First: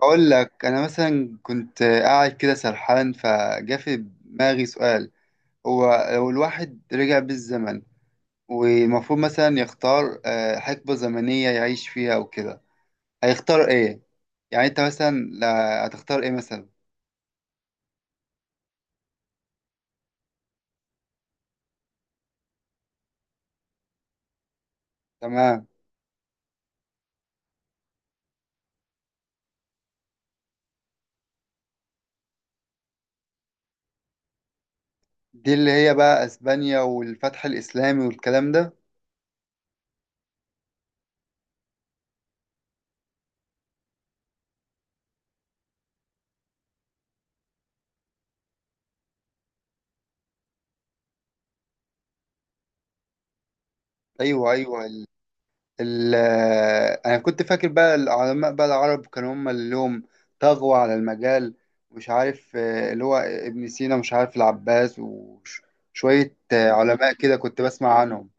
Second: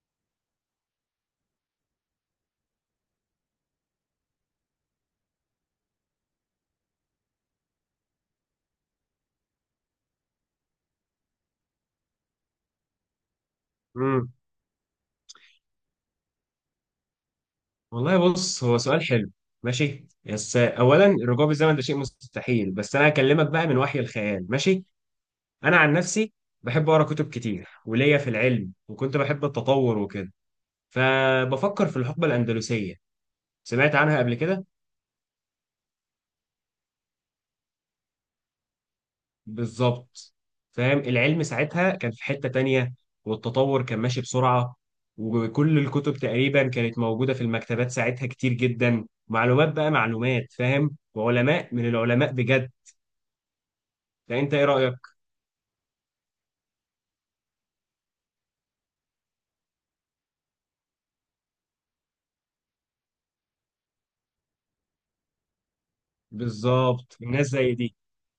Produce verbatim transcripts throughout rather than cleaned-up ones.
اقول لك انا مثلا كنت قاعد كده سرحان فجا في دماغي سؤال. هو لو الواحد رجع بالزمن والمفروض مثلا يختار آه، حقبة زمنية يعيش فيها وكده، هيختار ايه؟ امم يعني انت مثلا لا- هتختار ايه مثلا؟ والله، بص هو سؤال حلو. ماشي، بس اولا الرجوع بالزمن ده شيء مستحيل، بس انا هكلمك بقى من وحي الخيال. ماشي. تمام. انا عن نفسي بحب اقرا كتب كتير وليا في العلم، وكنت بحب التطور وكده، فبفكر في الحقبه الاندلسيه. سمعت عنها قبل كده. دي اللي هي بقى اسبانيا والفتح الاسلامي والكلام ده. بالظبط. فاهم، العلم ساعتها كان في حته تانية، والتطور كان ماشي بسرعه، وكل الكتب تقريبا كانت موجوده في المكتبات ساعتها، كتير جدا معلومات بقى معلومات، فاهم، وعلماء من العلماء بجد. يعني ايوه انت ايه ايوه. رايك؟ ال- انا كنت فاكر بقى العلماء بقى العرب كانوا هم اللي لهم، طغوا على المجال. مش عارف آه، اللي هو ابن سينا، مش عارف العباس وشوية علماء بالظبط، كده الناس كنت زي دي. بسمع عنهم.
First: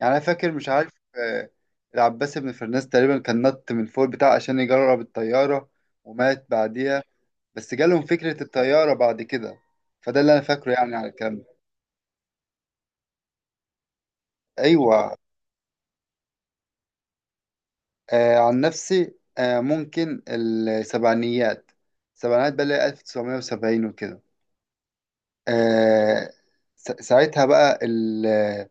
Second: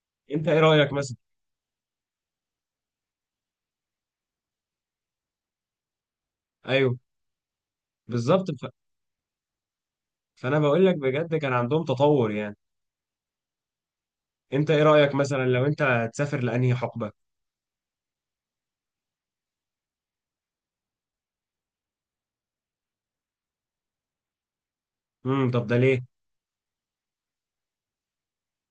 يعني انا انت فاكر، ايه مش عارف رايك مثلا؟ آه، العباس ابن فرناس تقريبا كان نط من فوق بتاع عشان يجرب الطيارة ومات ايوه بعديها. بس جالهم فكرة بالظبط. ف... الطيارة بعد كده. فده اللي انا فانا فاكره بقول لك يعني على بجد الكلام كان ده. عندهم تطور يعني. انت ايه رايك ايوه. مثلا لو انت هتسافر لانهي حقبه؟ آه عن نفسي، آه ممكن السبعينيات. السبعينيات بقى اللي هي ألف وتسعمية وسبعين وكده. امم طب ده ليه؟ آه، س- ساعتها بقى ال-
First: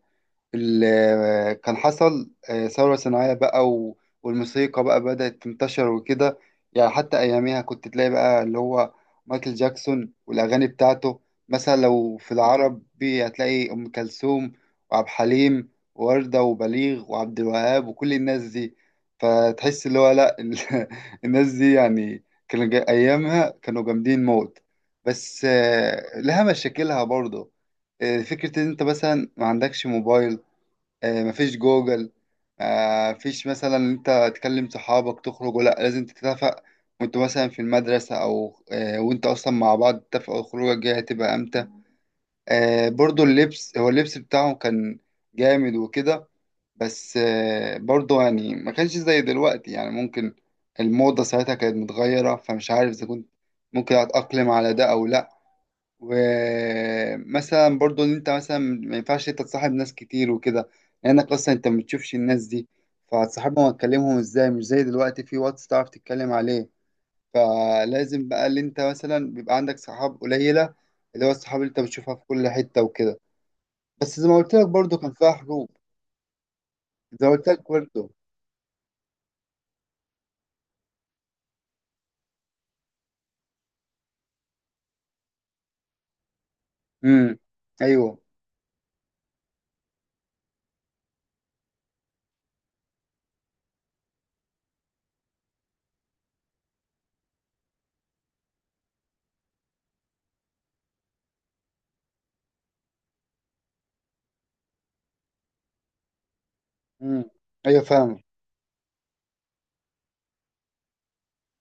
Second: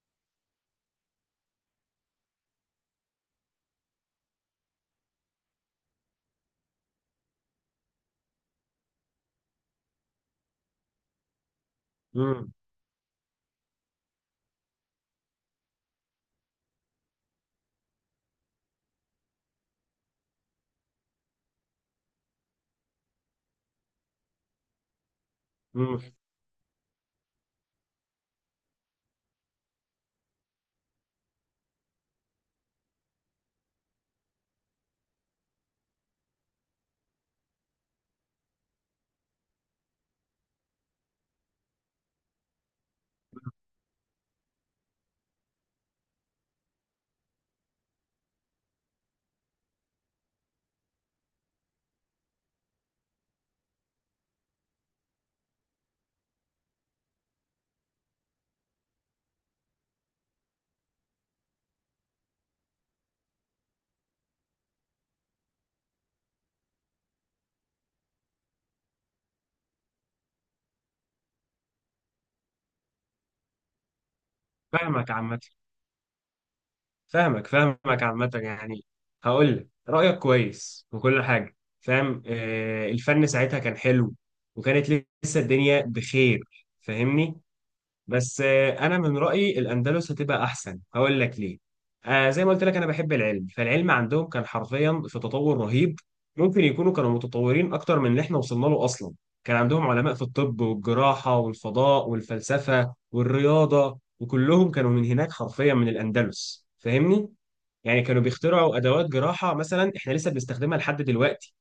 ال- آه، كان حصل آه، ثورة صناعية بقى و- والموسيقى بقى بدأت تنتشر وكده. يعني حتى أياميها كنت تلاقي بقى اللي هو مايكل جاكسون والأغاني بتاعته. مثلا لو في امم العربي هتلاقي أم كلثوم وعبد الحليم ووردة وبليغ وعبد الوهاب وكل الناس دي. فتحس اللي هو لأ، ال- الناس دي يعني كانوا جا- أيامها كانوا جامدين موت. بس امم آه، لها مشاكلها برضه. آه، فكرة إن أنت مثلا ما عندكش موبايل، آه، مفيش جوجل، آه، مفيش مثلا إن انت تكلم صحابك تخرج، ولا لازم تتفق وانت مثلا في المدرسة او آه، وانت اصلا مع بعض تتفقوا الخروجة الجاية هتبقى امتى. آه، برضو اللبس، هو اللبس بتاعهم كان جامد وكده. بس آه، برضو يعني ما كانش زي دلوقتي، يعني ممكن الموضة ساعتها كانت متغيرة، فمش عارف اذا كنت ممكن اتأقلم على ده او لا. ومثلا برضو ان انت مثلا ما ينفعش انت تصاحب ناس كتير وكده، لانك اصلا انت ما بتشوفش الناس دي. فهتصاحبهم وتكلمهم ازاي؟ مش زي دلوقتي في واتس تعرف تتكلم عليه. فلازم بقى اللي انت مثلا بيبقى عندك صحاب قليلة، اللي هو الصحاب اللي انت بتشوفها في كل حتة وكده. بس زي ما قلت لك برضو فاهمك كان فيها عامه، حروب. زي ما فاهمك قلت لك فاهمك برضو. عامه يعني. هقول لك رايك كويس وكل حاجه. فاهم، آه الفن ساعتها كان حلو، وكانت لسه الدنيا بخير. امم. فاهمني. ايوه. بس آه، انا من رايي الاندلس هتبقى احسن، هقول لك ليه. آه زي ما قلت لك انا بحب العلم، فالعلم عندهم كان حرفيا في تطور رهيب. ممكن يكونوا كانوا متطورين اكتر من اللي احنا وصلنا له اصلا. كان عندهم علماء في الطب والجراحه والفضاء والفلسفه والرياضه، وكلهم كانوا من هناك حرفيا، من الاندلس. امم. فاهمني. ايوه يعني فاهم. كانوا بيخترعوا ادوات جراحه مثلا احنا لسه بنستخدمها لحد دلوقتي.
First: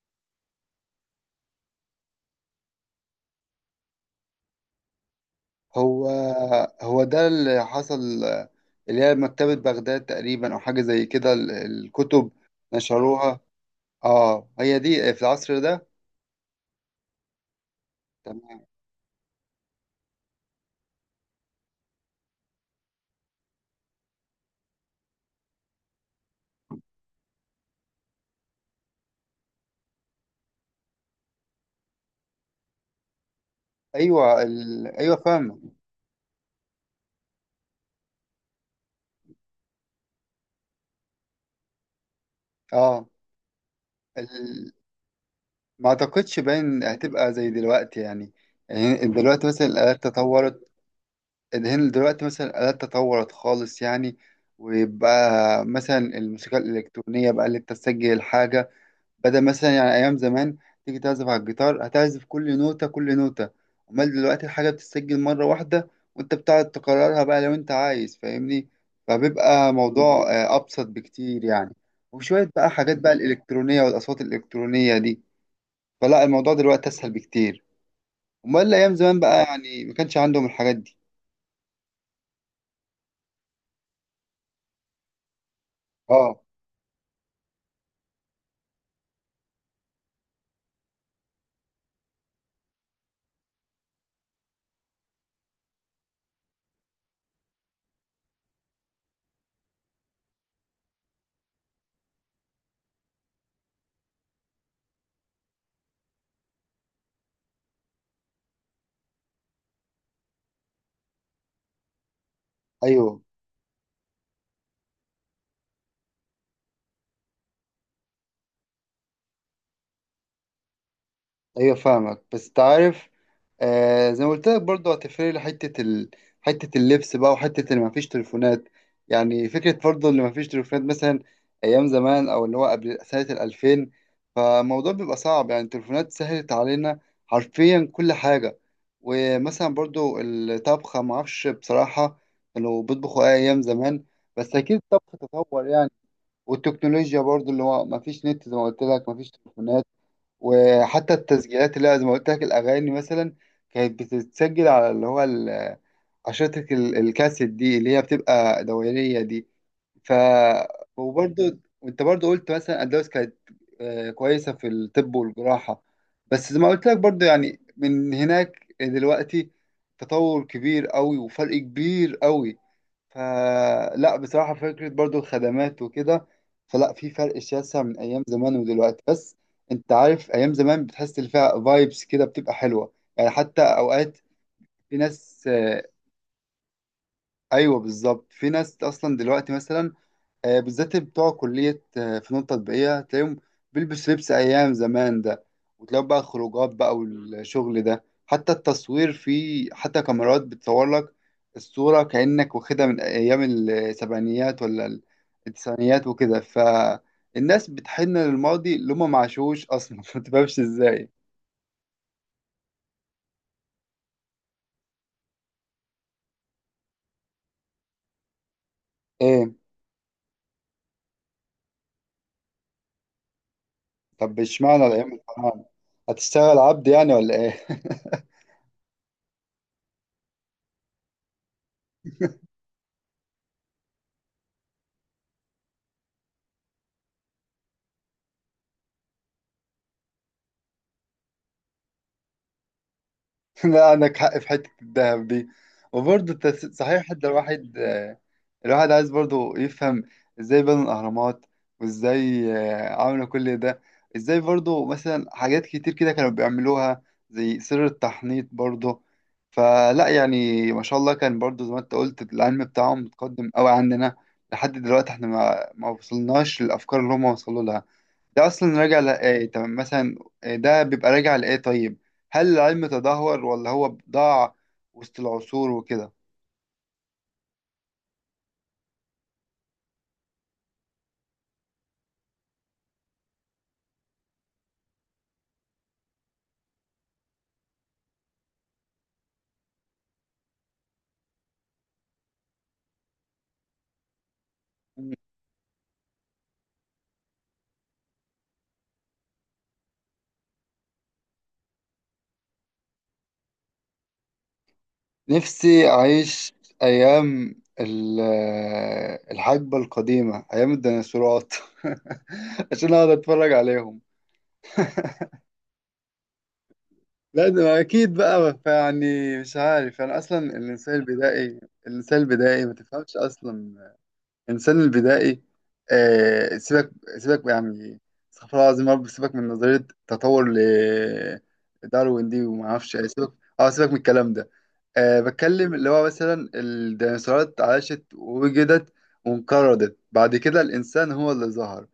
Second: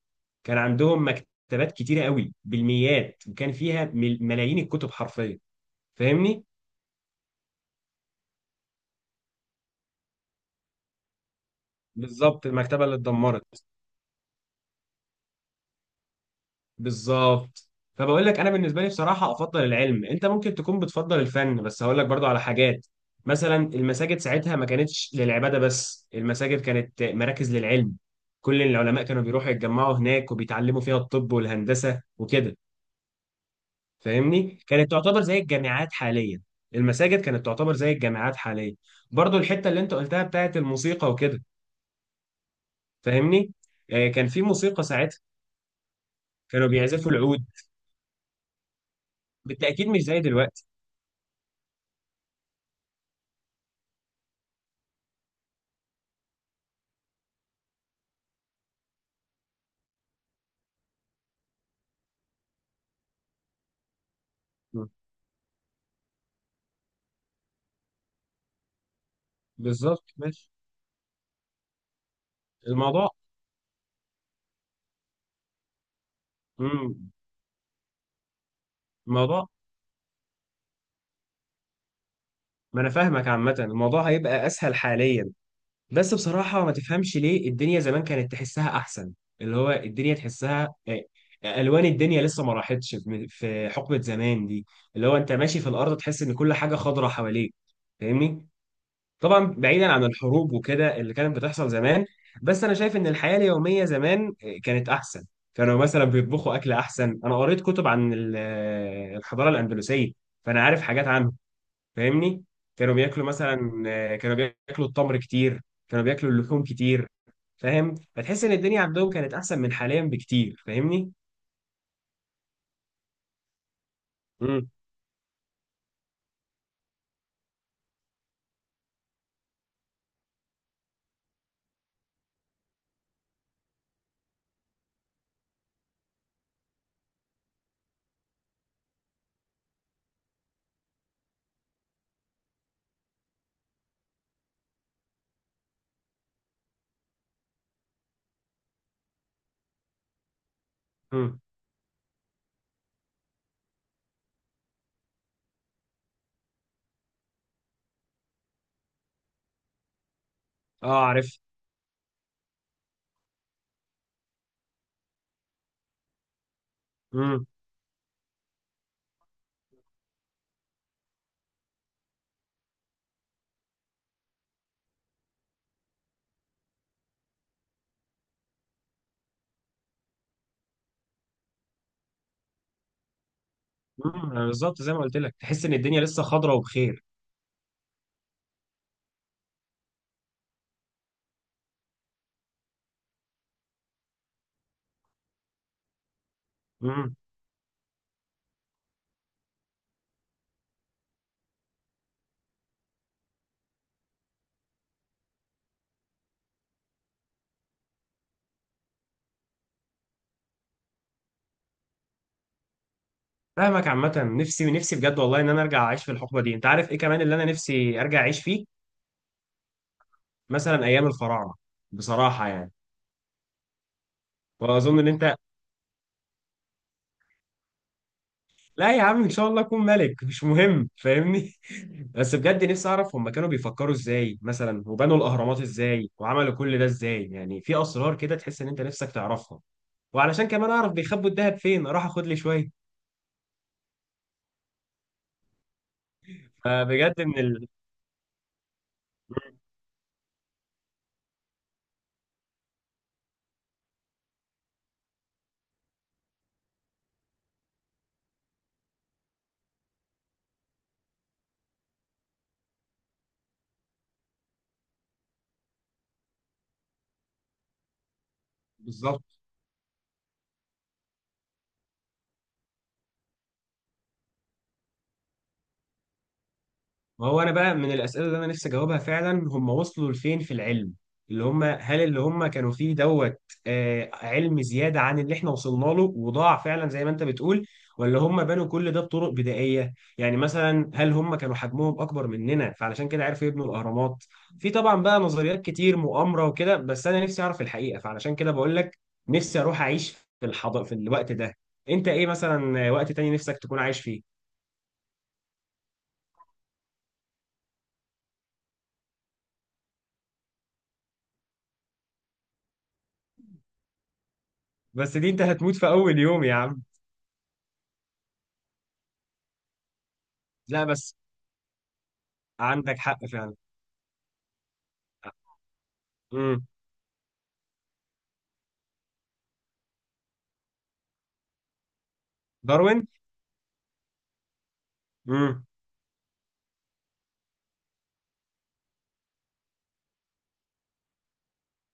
كان عندهم مكتبات كتيره قوي بالميات، وكان فيها مل- ملايين الكتب حرفيا. هو فاهمني. هو ده اللي حصل. اللي هي مكتبة بغداد تقريبا أو حاجة زي كده، ال- الكتب بالظبط، المكتبه اللي نشروها. اتدمرت. اه هي دي في العصر ده. بالظبط. فبقول لك انا تمام. بالنسبه لي بصراحه افضل العلم. انت ممكن تكون بتفضل الفن، بس هقول لك برضو على حاجات. مثلا المساجد ساعتها ما كانتش للعباده بس، المساجد كانت مراكز للعلم. كل العلماء كانوا بيروحوا يتجمعوا هناك وبيتعلموا فيها الطب والهندسه وكده. أيوة فاهمني، ال... كانت أيوة تعتبر زي فاهمة. الجامعات حاليا. المساجد كانت تعتبر زي الجامعات حاليا. برضو الحته اللي انت قلتها بتاعت الموسيقى وكده. اه فاهمني. آه، كان في ال... موسيقى ساعتها، ما أعتقدش كانوا باين بيعزفوا هتبقى العود. زي دلوقتي يعني. يعني دلوقتي مثلا بالتأكيد مش الآلات زي تطورت. دلوقتي. هنا دلوقتي مثلا الآلات تطورت خالص يعني، ويبقى مثلا الموسيقى الإلكترونية بقى اللي تسجل حاجة، بدل مثلا يعني ايام زمان تيجي تعزف على الجيتار هتعزف كل نوتة كل نوتة. امال دلوقتي الحاجة مم. بتتسجل مرة واحدة وانت بتقعد تكررها بقى لو انت عايز، فاهمني؟ فبيبقى بالظبط، موضوع ماشي. آه، ابسط بكتير يعني. وشوية بقى حاجات الموضوع. بقى الالكترونية والاصوات الالكترونية دي. فلا الموضوع دلوقتي مم. اسهل بكتير. امال ايام زمان بقى الموضوع، يعني ما كانش عندهم الحاجات دي. ما أنا فاهمك عامة، الموضوع هيبقى أسهل حاليا. بس اه. بصراحة ما تفهمش ليه الدنيا زمان كانت تحسها أحسن. اللي هو الدنيا تحسها، آه، ألوان الدنيا لسه ما راحتش في في حقبة زمان دي. اللي هو أنت ماشي في الأرض تحس إن كل حاجة خضرة حواليك. فاهمني. طبعا بعيدا عن الحروب وكده اللي كانت بتحصل زمان، بس انا شايف ان الحياه اليوميه زمان آه، كانت احسن. كانوا مثلا بيطبخوا اكل احسن. انا قريت كتب عن ال- آه، الحضاره الاندلسيه، فانا عارف حاجات عنه. فاهمني. كانوا ايوه. بياكلوا مثلا، آه، كانوا بياكلوا التمر كتير. كانوا بياكلوا اللحوم كتير. فاهم، فتحس ان الدنيا عندهم كانت احسن من حاليا بكتير. فاهمني. ايوه فاهمك، بس تعرف، آه زي ما قلت لك امم برضه هتفرق لي حتة ال... حتة اللبس بقى وحتة اللي مفيش تليفونات. يعني فكرة برضه اللي مفيش تليفونات مثلا أيام زمان، أو اللي هو قبل سنة الألفين، فالموضوع بيبقى صعب. يعني التليفونات سهلت علينا حرفيا كل حاجة. ومثلا برضه الطبخة معرفش بصراحة كانوا بيطبخوا إيه أيام زمان، بس أكيد الطبخ تطور يعني. والتكنولوجيا برضه اللي هو مفيش نت زي ما قلت لك، مفيش تليفونات، وحتى امم التسجيلات اللي هي زي ما قلت لك الاغاني مثلا كانت بتتسجل على اللي هو ال- عشرة ال- الكاسيت دي اللي هي بتبقى دورية دي. ف، اه، عارف. وبرضه وانت برضه قلت مثلا اندلس كانت آه، كويسة في الطب والجراحة. بس زي ما قلت لك برضه، امم يعني من هناك دلوقتي تطور كبير قوي وفرق كبير قوي. فلا بصراحة، فكرة برضو الخدمات وكده، فلا في فرق شاسع من أيام زمان ودلوقتي. بس أنت عارف أيام زمان بتحس اللي فيها فايبس كده بتبقى حلوة يعني، حتى أوقات امم بالظبط، زي في ما قلت لك ناس تحس ان آه، الدنيا لسه خضره وبخير. أيوه بالظبط في ناس أصلا دلوقتي مثلا آه، بالذات بتوع كلية آه، فنون تطبيقية تلاقيهم بيلبس لبس أيام زمان ده. وتلاقوا بقى خروجات بقى مم. والشغل ده، حتى التصوير فيه حتى كاميرات بتصور لك الصورة كأنك واخدها من أيام السبعينيات، ولا التسعينيات وكده. فالناس بتحن للماضي اللي هما معاشوش أصلا ما تفهمش إزاي. فاهمك عامة. نفسي، نفسي بجد والله، ان انا ارجع اعيش في الحقبة دي. انت عارف ايه كمان اللي انا نفسي ارجع اعيش فيه؟ إيه؟ مثلا ايام الفراعنة، بصراحة يعني. طب اشمعنى واظن ان الأيام انت. الفراعنة؟ هتشتغل عبد يعني ولا إيه؟ لا يا عم، ان شاء الله اكون ملك، مش مهم، فاهمني. بس بجد نفسي اعرف هم كانوا بيفكروا ازاي مثلا، وبنوا الاهرامات ازاي، وعملوا كل ده ازاي، يعني في اسرار كده تحس ان انت نفسك تعرفها. وعلشان كمان اعرف بيخبوا الذهب فين اروح اخد لي شوية. لا عندك حق في حتة الذهب دي. وبرضه التس- صحيح، فبجد حتى من ال... الواحد آه، الواحد عايز برضه يفهم ازاي بنوا الأهرامات، وازاي آه، عملوا كل ده، ازاي برضه مثلا حاجات كتير كده كانوا بيعملوها، زي سر التحنيط برضه. فلا يعني ما شاء الله كان برضه زي ما انت قلت العلم بتاعهم متقدم قوي عننا. لحد دلوقتي احنا ما, ما وصلناش للأفكار اللي هم وصلوا لها. ده اصلا راجع بالظبط. لايه؟ تمام مثلا، آه، ده بيبقى راجع لايه؟ طيب، هل العلم تدهور ولا هو ضاع وسط العصور وكده؟ ما هو انا بقى من الاسئله اللي انا نفسي اجاوبها فعلا، هم وصلوا لفين في العلم؟ اللي هم هل اللي هم كانوا فيه دوت، آه علم زياده عن اللي احنا وصلنا له، وضاع فعلا زي ما انت بتقول؟ ولا هم بنوا كل ده بطرق بدائيه؟ يعني مثلا هل هم كانوا حجمهم اكبر مننا فعلشان كده عرفوا يبنوا الاهرامات؟ في طبعا بقى نظريات كتير مؤامره وكده، بس انا نفسي اعرف الحقيقه، فعلشان كده بقول لك نفسي اروح اعيش في الحض في الوقت ده. انت ايه مثلا وقت تاني نفسك تكون عايش فيه؟ نفسي اعيش ايام ال- آه، الحقبه القديمه ايام الديناصورات عشان اقعد اتفرج عليهم. بس دي انت هتموت في اول يوم يا عم. لا ده اكيد بقى، يعني مش عارف، انا اصلا لا الانسان بس. البدائي، الانسان البدائي ما عندك تفهمش حق فعلا. اصلا. الانسان البدائي آه امم سيبك، سيبك يعني. استغفر الله العظيم يا رب. سيبك من نظريه تطور ل- داروين دي وما اعرفش إيه، داروين. سيبك. اه سيبك من الكلام ده. آه امم بتكلم اللي هو مثلا الديناصورات عاشت ووجدت وانقرضت، بعد كده الانسان هو اللي ظهر.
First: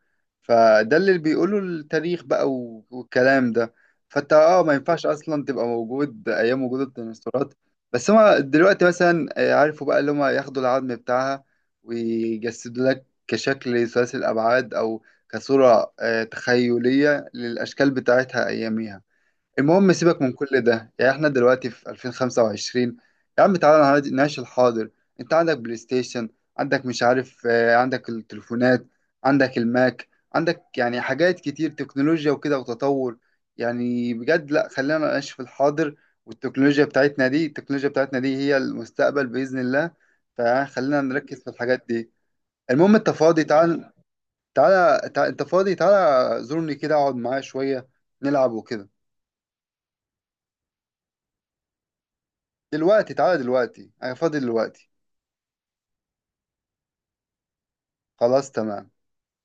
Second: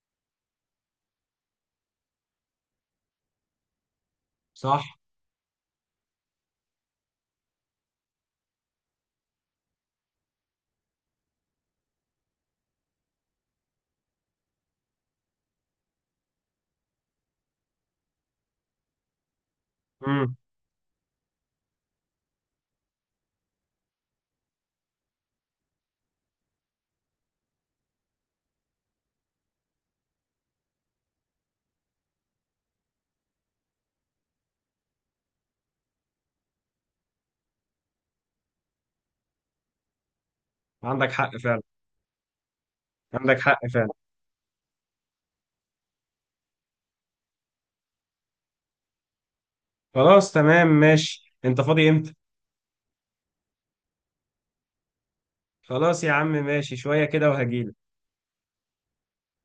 فده اللي بيقوله التاريخ بقى و- والكلام ده. فانت اه ما صح. ينفعش اصلا تبقى موجود ايام وجود الديناصورات. بس هما دلوقتي مثلا آه، عرفوا بقى اللي هما ياخدوا العظم بتاعها ويجسد لك كشكل ثلاثي الأبعاد، أو كصورة آه، تخيلية للأشكال بتاعتها أياميها. المهم سيبك من امم كل ده، يعني إحنا دلوقتي في ألفين وخمسة وعشرين يا عم. تعالى نعاد- نعيش الحاضر. أنت عندك بلاي ستيشن، عندك مش عارف آه، عندك التليفونات، عندك الماك، عندك يعني حاجات كتير تكنولوجيا وكده وتطور. يعني بجد لا، خلينا نعيش في الحاضر. والتكنولوجيا بتاعتنا دي، التكنولوجيا بتاعتنا دي هي المستقبل بإذن الله، فخلينا عندك حق نركز في فعلا. الحاجات دي. المهم انت عندك فاضي؟ حق فعلا. تعال، تعالى تعال، انت فاضي، تعالى زورني كده اقعد معايا شوية، نلعب وكده. خلاص تمام ماشي، انت فاضي امتى؟ دلوقتي، تعالى دلوقتي، انا فاضي دلوقتي. خلاص يا عم، ماشي، شوية كده وهجيلك. خلاص تمام.